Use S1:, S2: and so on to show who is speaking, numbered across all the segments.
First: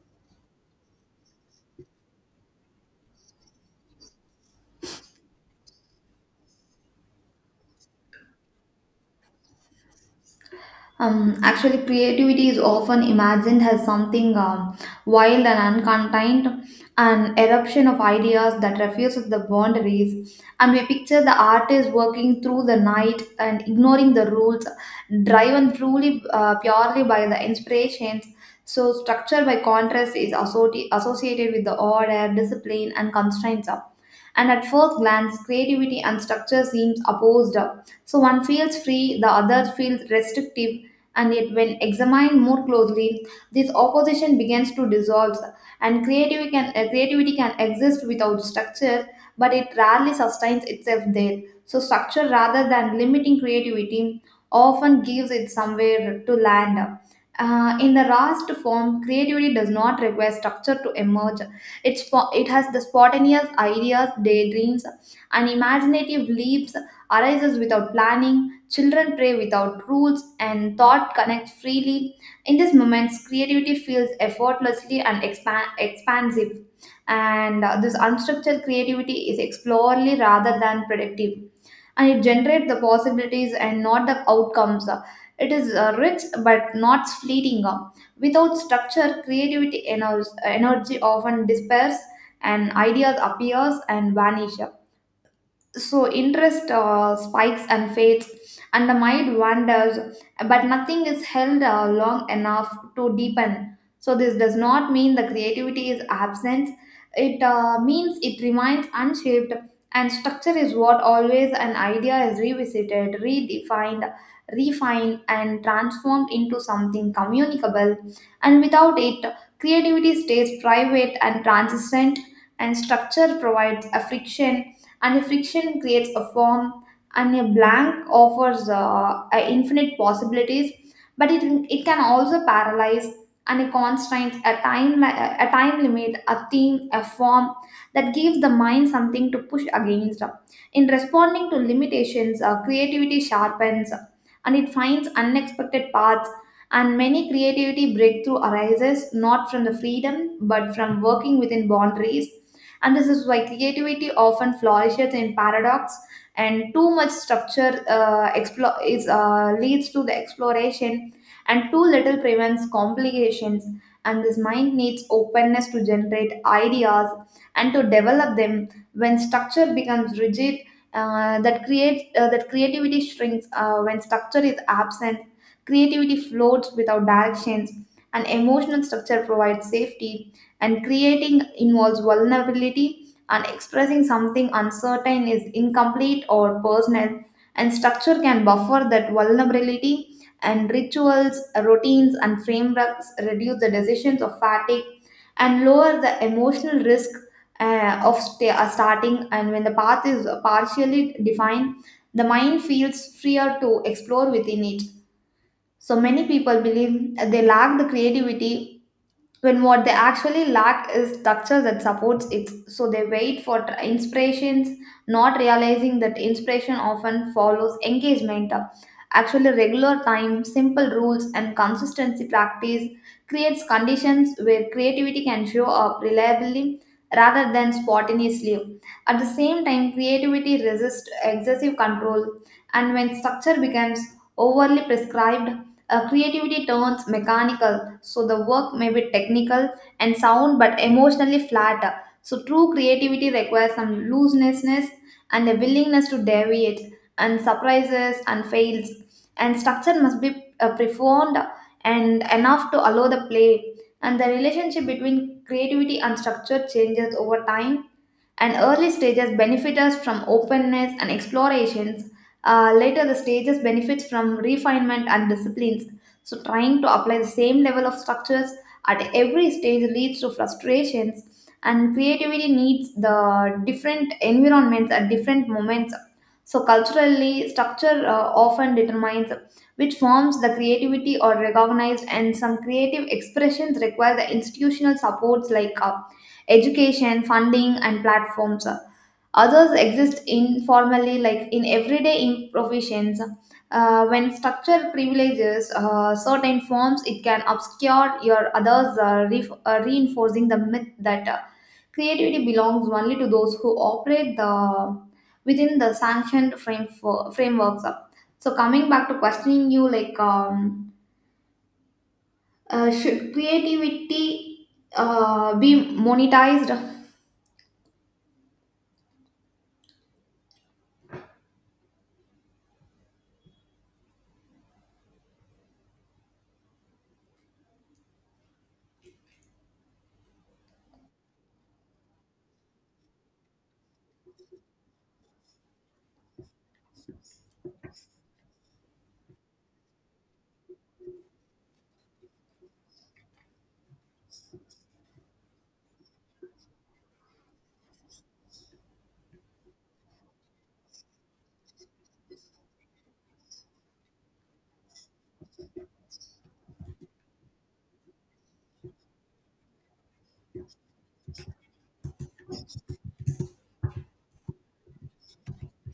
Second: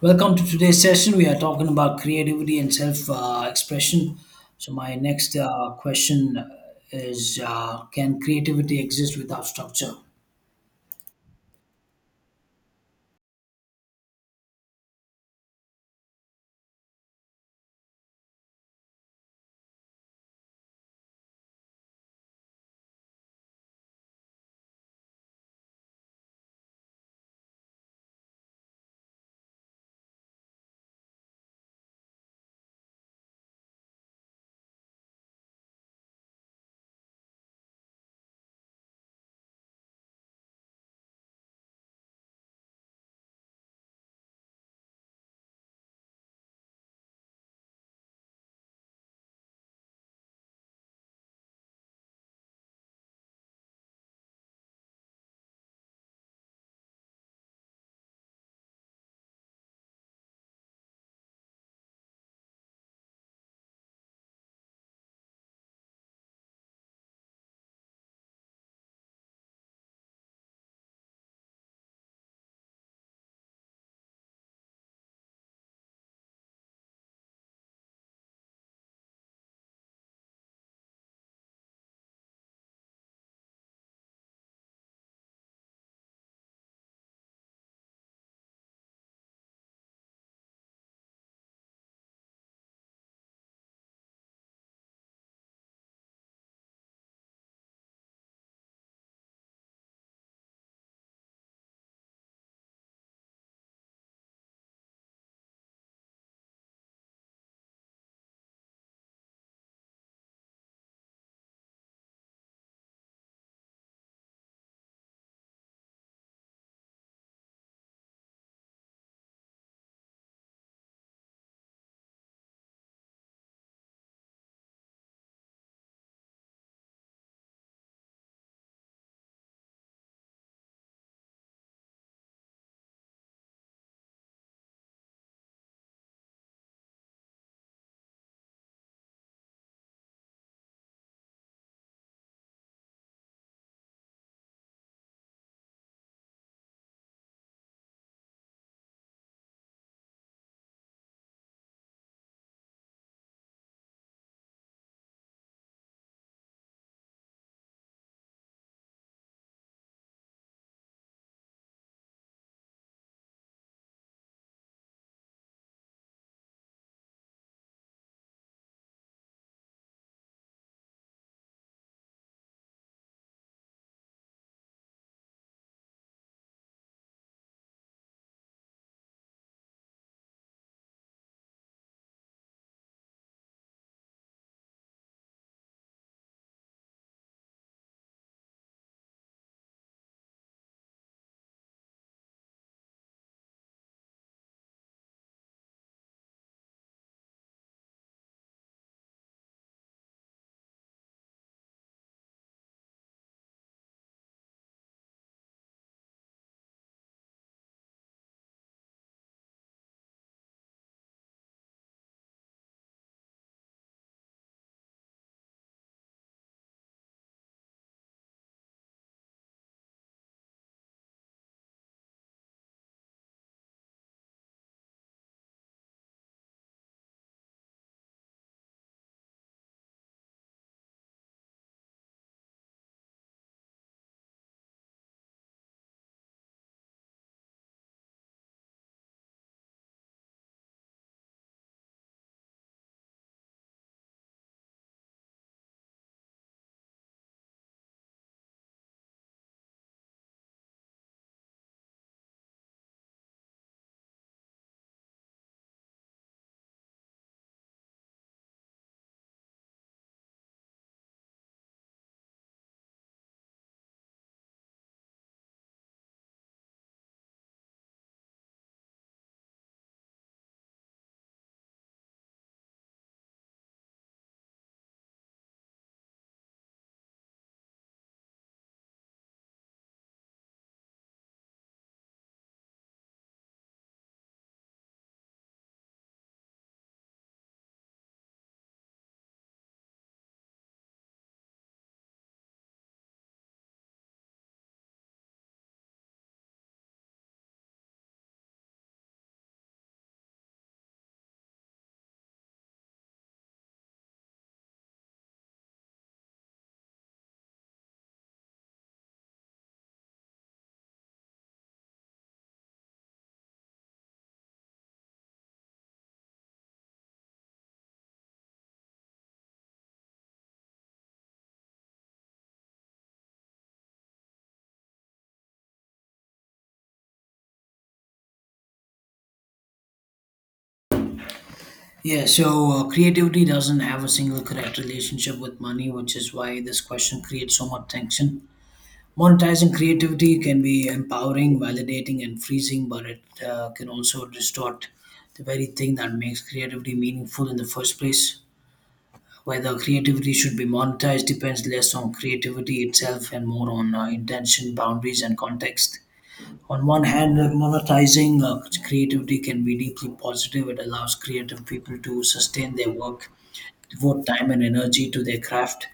S1: Welcome to today's session. We are talking about creativity and self expression. So, my next question is can creativity exist without structure?
S2: Creativity is often imagined as something wild and uncontained, an eruption of ideas that refuses the boundaries. And we picture the artist working through the night and ignoring the rules, driven truly purely by the inspirations. So, structure by contrast is associated with the order, discipline, and constraints. And at first glance, creativity and structure seems opposed. So one feels free, the other feels restrictive. And yet, when examined more closely, this opposition begins to dissolve. And creativity can exist without structure, but it rarely sustains itself there. So structure, rather than limiting creativity, often gives it somewhere to land. In the rawest form, creativity does not require structure to emerge. It has the spontaneous ideas, daydreams, and imaginative leaps arises without planning. Children play without rules, and thought connects freely. In these moments, creativity feels effortlessly and expansive, and this unstructured creativity is exploratory rather than predictive, and it generates the possibilities and not the outcomes. It is rich but not fleeting. Without structure, creativity energy often disperses and ideas appears and vanish, so interest spikes and fades and the mind wanders but nothing is held long enough to deepen. So this does not mean the creativity is absent, it means it remains unshaped. And structure is what always an idea is revisited, redefined, refined, and transformed into something communicable. And without it, creativity stays private and transient. And structure provides a friction, and a friction creates a form. And a blank offers a infinite possibilities, but it can also paralyze. And a constraint, a a time limit, a theme, a form that gives the mind something to push against. In responding to limitations, creativity sharpens and it finds unexpected paths. And many creativity breakthrough arises not from the freedom but from working within boundaries. And this is why creativity often flourishes in paradox. And too much structure, explore is leads to the exploration, and too little prevents complications. And this mind needs openness to generate ideas and to develop them. When structure becomes rigid, that creativity shrinks. When structure is absent, creativity floats without directions. And emotional structure provides safety, and creating involves vulnerability, and expressing something uncertain is incomplete or personal, and structure can buffer that vulnerability. And rituals, routines, and frameworks reduce the decisions of fatigue and lower the emotional risk of starting. And when the path is partially defined, the mind feels freer to explore within it. So many people believe they lack the creativity when what they actually lack is structure that supports it, so they wait for inspirations, not realizing that inspiration often follows engagement. Actually, regular time, simple rules, and consistency practice creates conditions where creativity can show up reliably rather than spontaneously. At the same time, creativity resists excessive control, and when structure becomes overly prescribed, creativity turns mechanical. So the work may be technical and sound but emotionally flat. So true creativity requires some looseness and a willingness to deviate and surprises and fails, and structure must be profound and enough to allow the play. And the relationship between creativity and structure changes over time, and early stages benefit us from openness and explorations. Later, the stages benefits from refinement and disciplines. So, trying to apply the same level of structures at every stage leads to frustrations, and creativity needs the different environments at different moments. So, culturally, structure often determines which forms the creativity are recognized, and some creative expressions require the institutional supports like education, funding, and platforms. Others exist informally, like in everyday provisions. When structure privileges certain forms, it can obscure your others, reinforcing the myth that creativity belongs only to those who operate the within the sanctioned frameworks. So coming back to questioning you, like should creativity be monetized?
S1: Yeah, so creativity doesn't have a single correct relationship with money, which is why this question creates so much tension. Monetizing creativity can be empowering, validating, and freezing, but it can also distort the very thing that makes creativity meaningful in the first place. Whether creativity should be monetized depends less on creativity itself and more on intention, boundaries, and context. On one hand, monetizing creativity can be deeply positive. It allows creative people to sustain their work, devote time and energy to their craft,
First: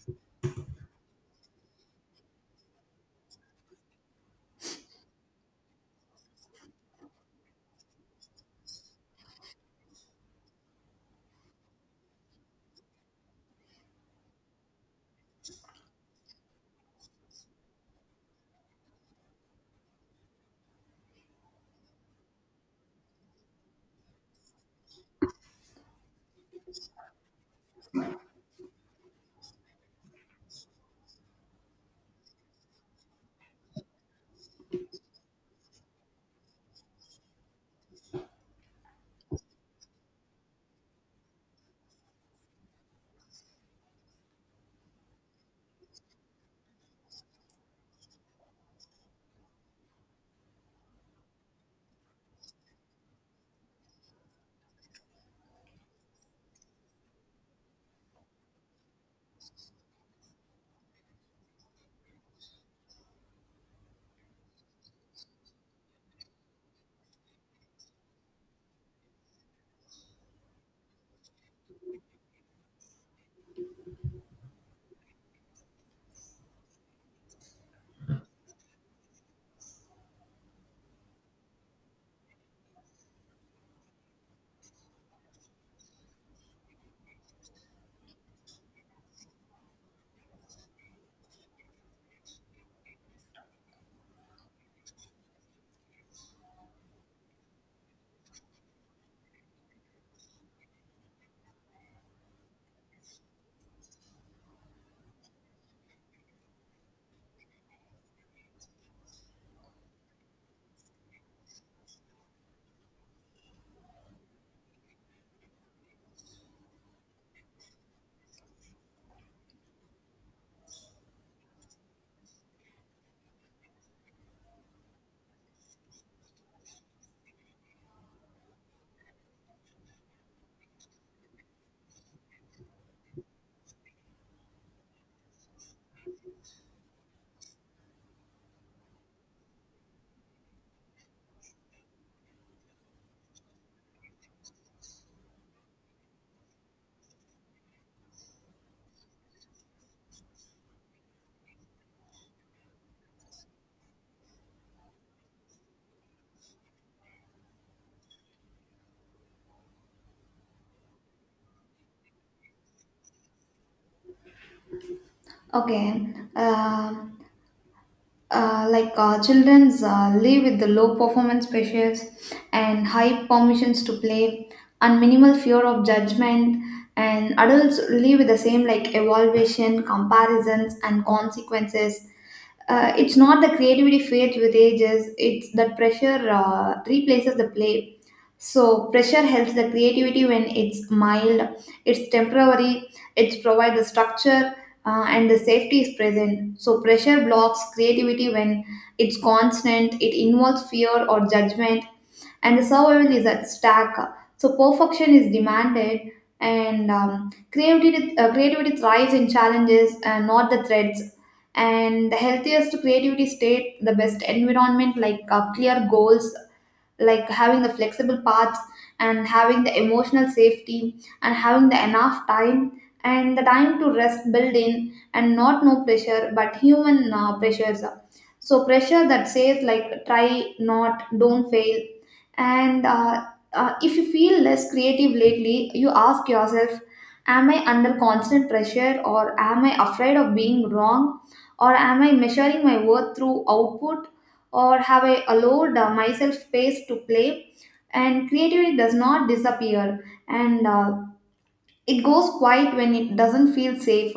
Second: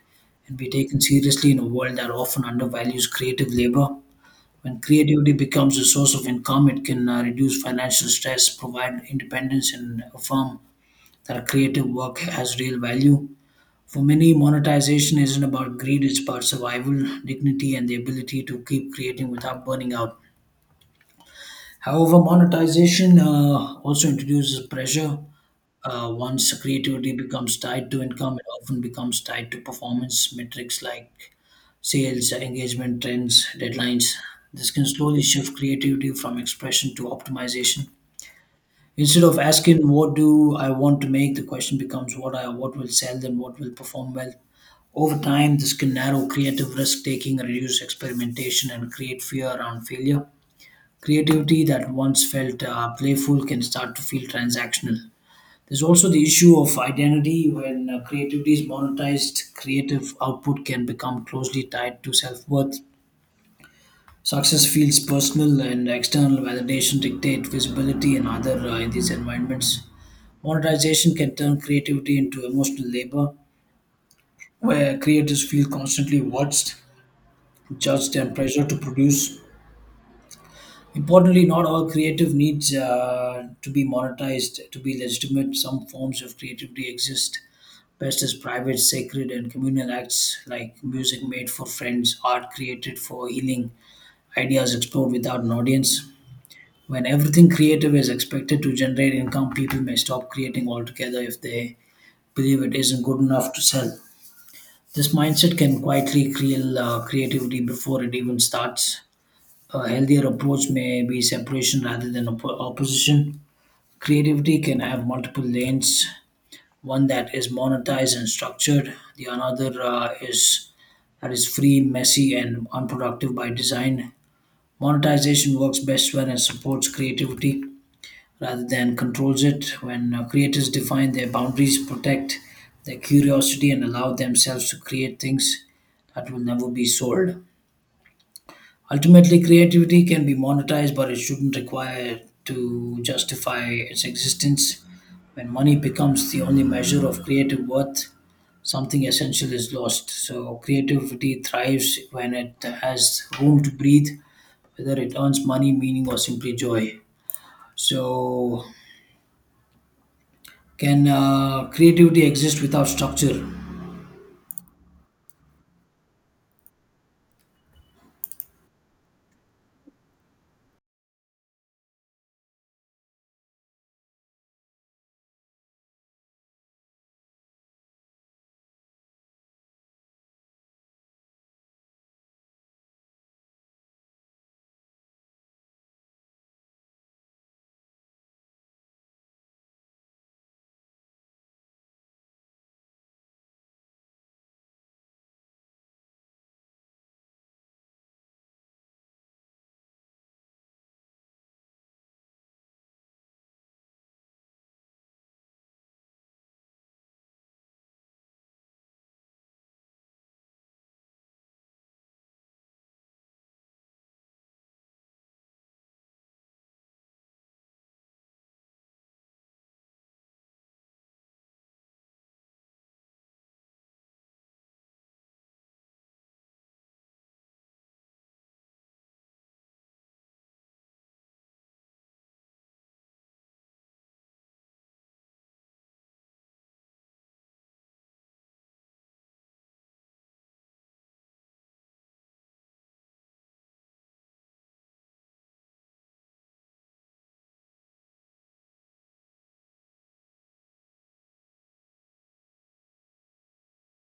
S1: and be taken seriously in a world that often undervalues creative labor. When creativity becomes a source of income, it can reduce financial stress, provide independence, and affirm that creative work has real value. For many, monetization isn't about greed, it's about survival, dignity, and the ability to keep creating without burning out. However, monetization also introduces pressure. Once creativity becomes tied to income, it often becomes tied to performance metrics like sales, engagement trends, deadlines. This can slowly shift creativity from expression to optimization. Instead of asking what do I want to make, the question becomes what will sell and what will perform well. Over time, this can narrow creative risk taking, reduce experimentation, and create fear around failure. Creativity that once felt playful can start to feel transactional. There's also the issue of identity. When creativity is monetized, creative output can become closely tied to self worth. Success feels personal, and external validation dictate visibility in these environments. Monetization can turn creativity into emotional labor, where creators feel constantly watched judged and pressured to produce. Importantly, not all creative needs to be monetized to be legitimate. Some forms of creativity exist best as private, sacred, and communal acts like music made for friends, art created for healing, ideas explored without an audience. When everything creative is expected to generate income, people may stop creating altogether if they believe it isn't good enough to sell. This mindset can quietly kill creativity before it even starts. A healthier approach may be separation rather than opposition. Creativity can have multiple lanes. One that is monetized and structured. The another is that is free, messy, and unproductive by design. Monetization works best when it supports creativity rather than controls it, when creators define their boundaries, protect their curiosity, and allow themselves to create things that will never be sold. Ultimately, creativity can be monetized, but it shouldn't require to justify its existence. When money becomes the only measure of creative worth, something essential is lost. So, creativity thrives when it has room to breathe, whether it earns money, meaning, or simply joy. So, can creativity exist without structure?
S2: Okay. Um children's live with the low performance pressures and high permissions to play and minimal fear of judgment, and adults live with the same, like evaluation, comparisons, and consequences. It's not the creativity fades with ages, it's that pressure replaces the play. So pressure helps the creativity when it's mild, it's temporary, it provides the structure, and the safety is present. So pressure blocks creativity when it's constant, it involves fear or judgment, and the survival is at stake. So perfection is demanded, and creativity thrives in challenges and not the threats. And the healthiest creativity state, the best environment, like clear goals, like having the flexible paths and having the emotional safety and having the enough time and the time to rest built in, and not no pressure but human pressures. So pressure that says like try, not don't fail. And if you feel less creative lately, you ask yourself, am I under constant pressure, or am I afraid of being wrong, or am I measuring my worth through output, or have I allowed myself space to play? And creativity does not disappear. And it goes quiet when it doesn't feel safe,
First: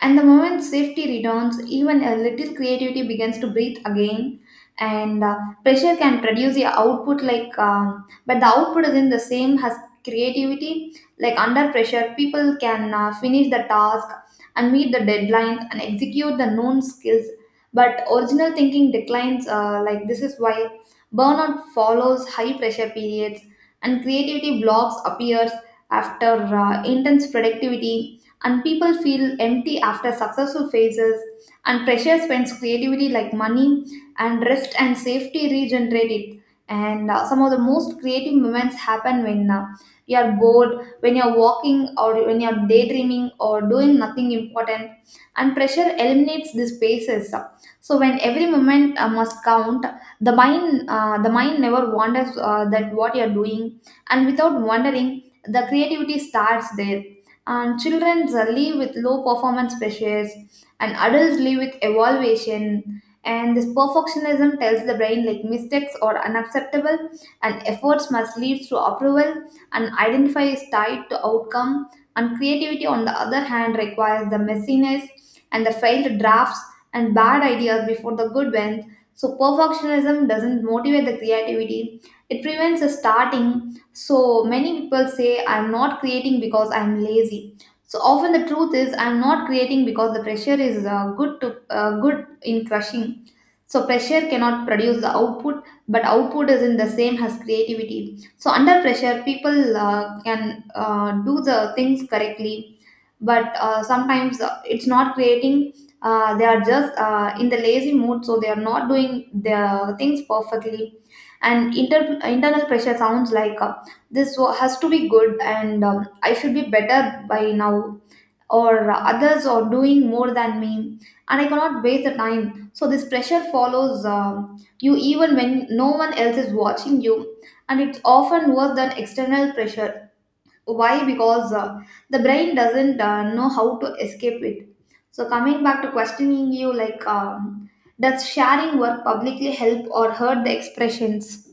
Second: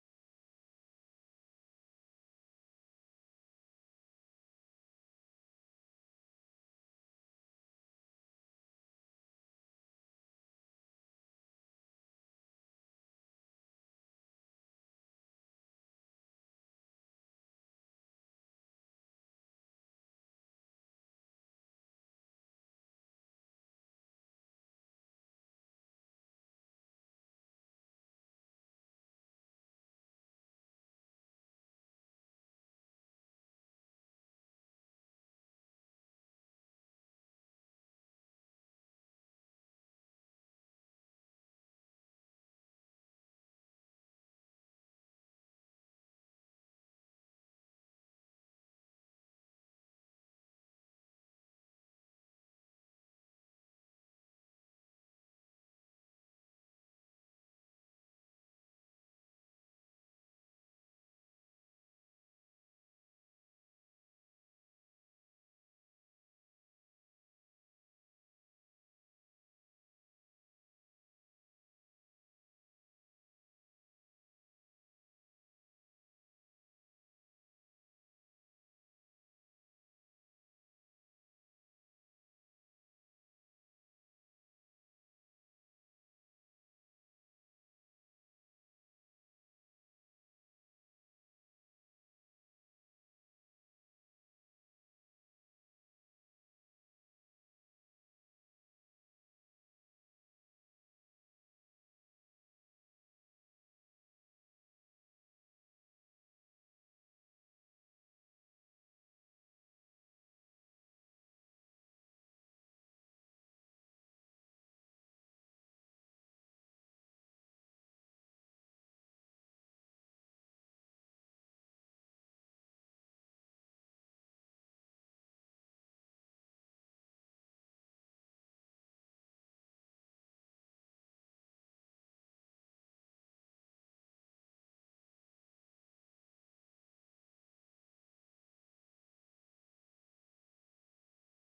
S2: and the moment safety returns, even a little creativity begins to breathe again. And pressure can produce the output, like, but the output isn't the same as creativity. Like under pressure, people can finish the task and meet the deadlines and execute the known skills. But original thinking declines. Like this is why burnout follows high pressure periods and creativity blocks appear after intense productivity, and people feel empty after successful phases, and pressure spends creativity like money, and rest and safety regenerate it. And some of the most creative moments happen when you are bored, when you are walking, or when you are daydreaming, or doing nothing important. And pressure eliminates these spaces. So when every moment must count, the mind never wonders that what you are doing, and without wondering the creativity starts there. And children live with low performance pressures and adults live with evaluation, and this perfectionism tells the brain like mistakes are unacceptable and efforts must lead to approval and identify is tied to outcome. And creativity on the other hand requires the messiness and the failed drafts and bad ideas before the good ones. So perfectionism doesn't motivate the creativity, it prevents the starting. So many people say, I'm not creating because I'm lazy. So often the truth is, I'm not creating because the pressure is good in crushing. So pressure cannot produce the output, but output isn't the same as creativity. So under pressure, people can do the things correctly, but sometimes it's not creating. They are just in the lazy mood, so they are not doing their things perfectly. And internal pressure sounds like this has to be good, and I should be better by now, or others are doing more than me and I cannot waste the time. So this pressure follows you even when no one else is watching you, and it's often worse than external pressure. Why? Because the brain doesn't know how to escape it. So coming back to questioning you, like does sharing work publicly help or hurt the expressions?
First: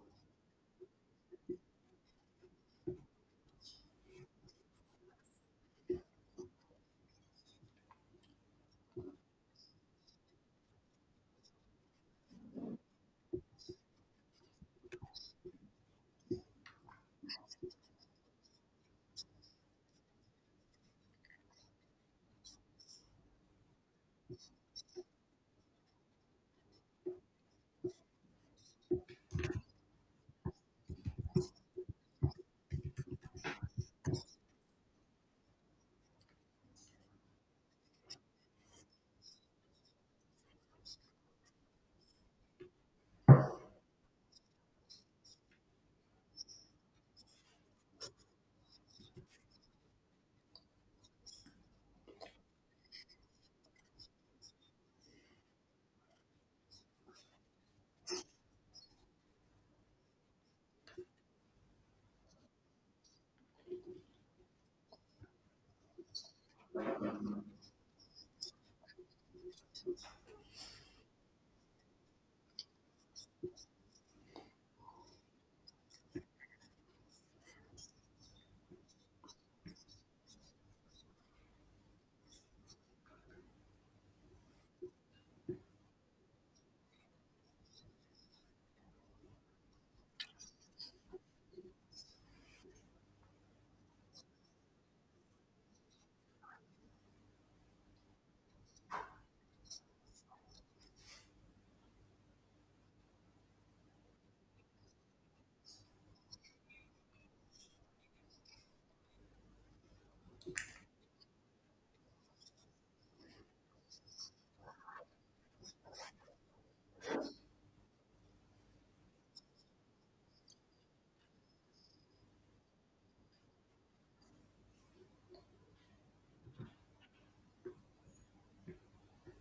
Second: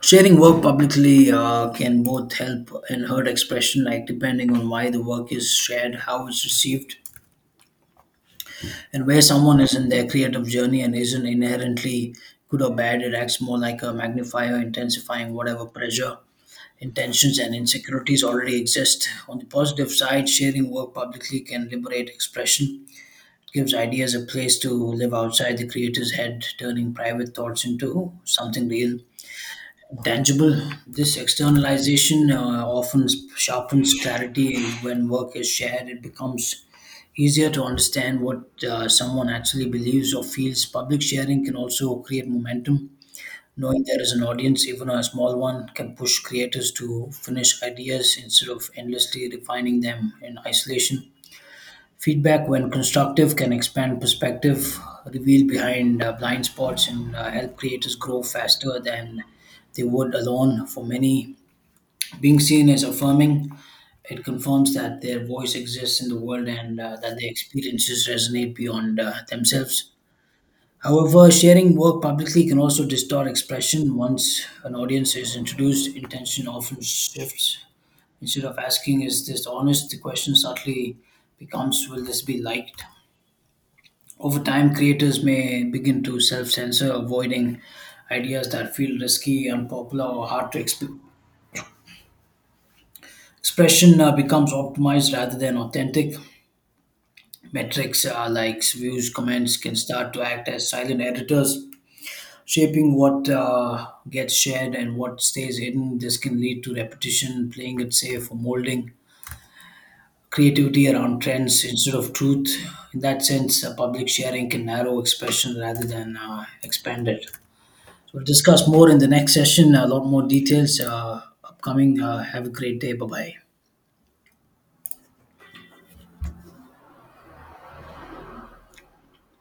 S1: Sharing work publicly can both help and hurt expression, like depending on why the work is shared, how it's received, and where someone is in their creative journey, and isn't inherently good or bad. It acts more like a magnifier, intensifying whatever pressure, intentions, and insecurities already exist. On the positive side, sharing work publicly can liberate expression. It gives ideas a place to live outside the creator's head, turning private thoughts into something real. Tangible. This externalization often sharpens clarity, and when work is shared, it becomes easier to understand what someone actually believes or feels. Public sharing can also create momentum. Knowing there is an audience, even a small one, can push creators to finish ideas instead of endlessly refining them in isolation. Feedback, when constructive, can expand perspective, reveal behind blind spots, and help creators grow faster than they would alone. For many, being seen is affirming. It confirms that their voice exists in the world and that their experiences resonate beyond themselves. However, sharing work publicly can also distort expression. Once an audience is introduced, intention often shifts. Instead of asking, is this honest, the question subtly becomes, will this be liked? Over time, creators may begin to self censor, avoiding ideas that feel risky, unpopular, or hard to expression becomes optimized rather than authentic. Metrics like views, comments can start to act as silent editors, shaping what gets shared and what stays hidden. This can lead to repetition, playing it safe, or molding creativity around trends instead of truth. In that sense, public sharing can narrow expression rather than expand it. So we'll discuss more in the next session, a lot more details upcoming. Have a great day. Bye bye.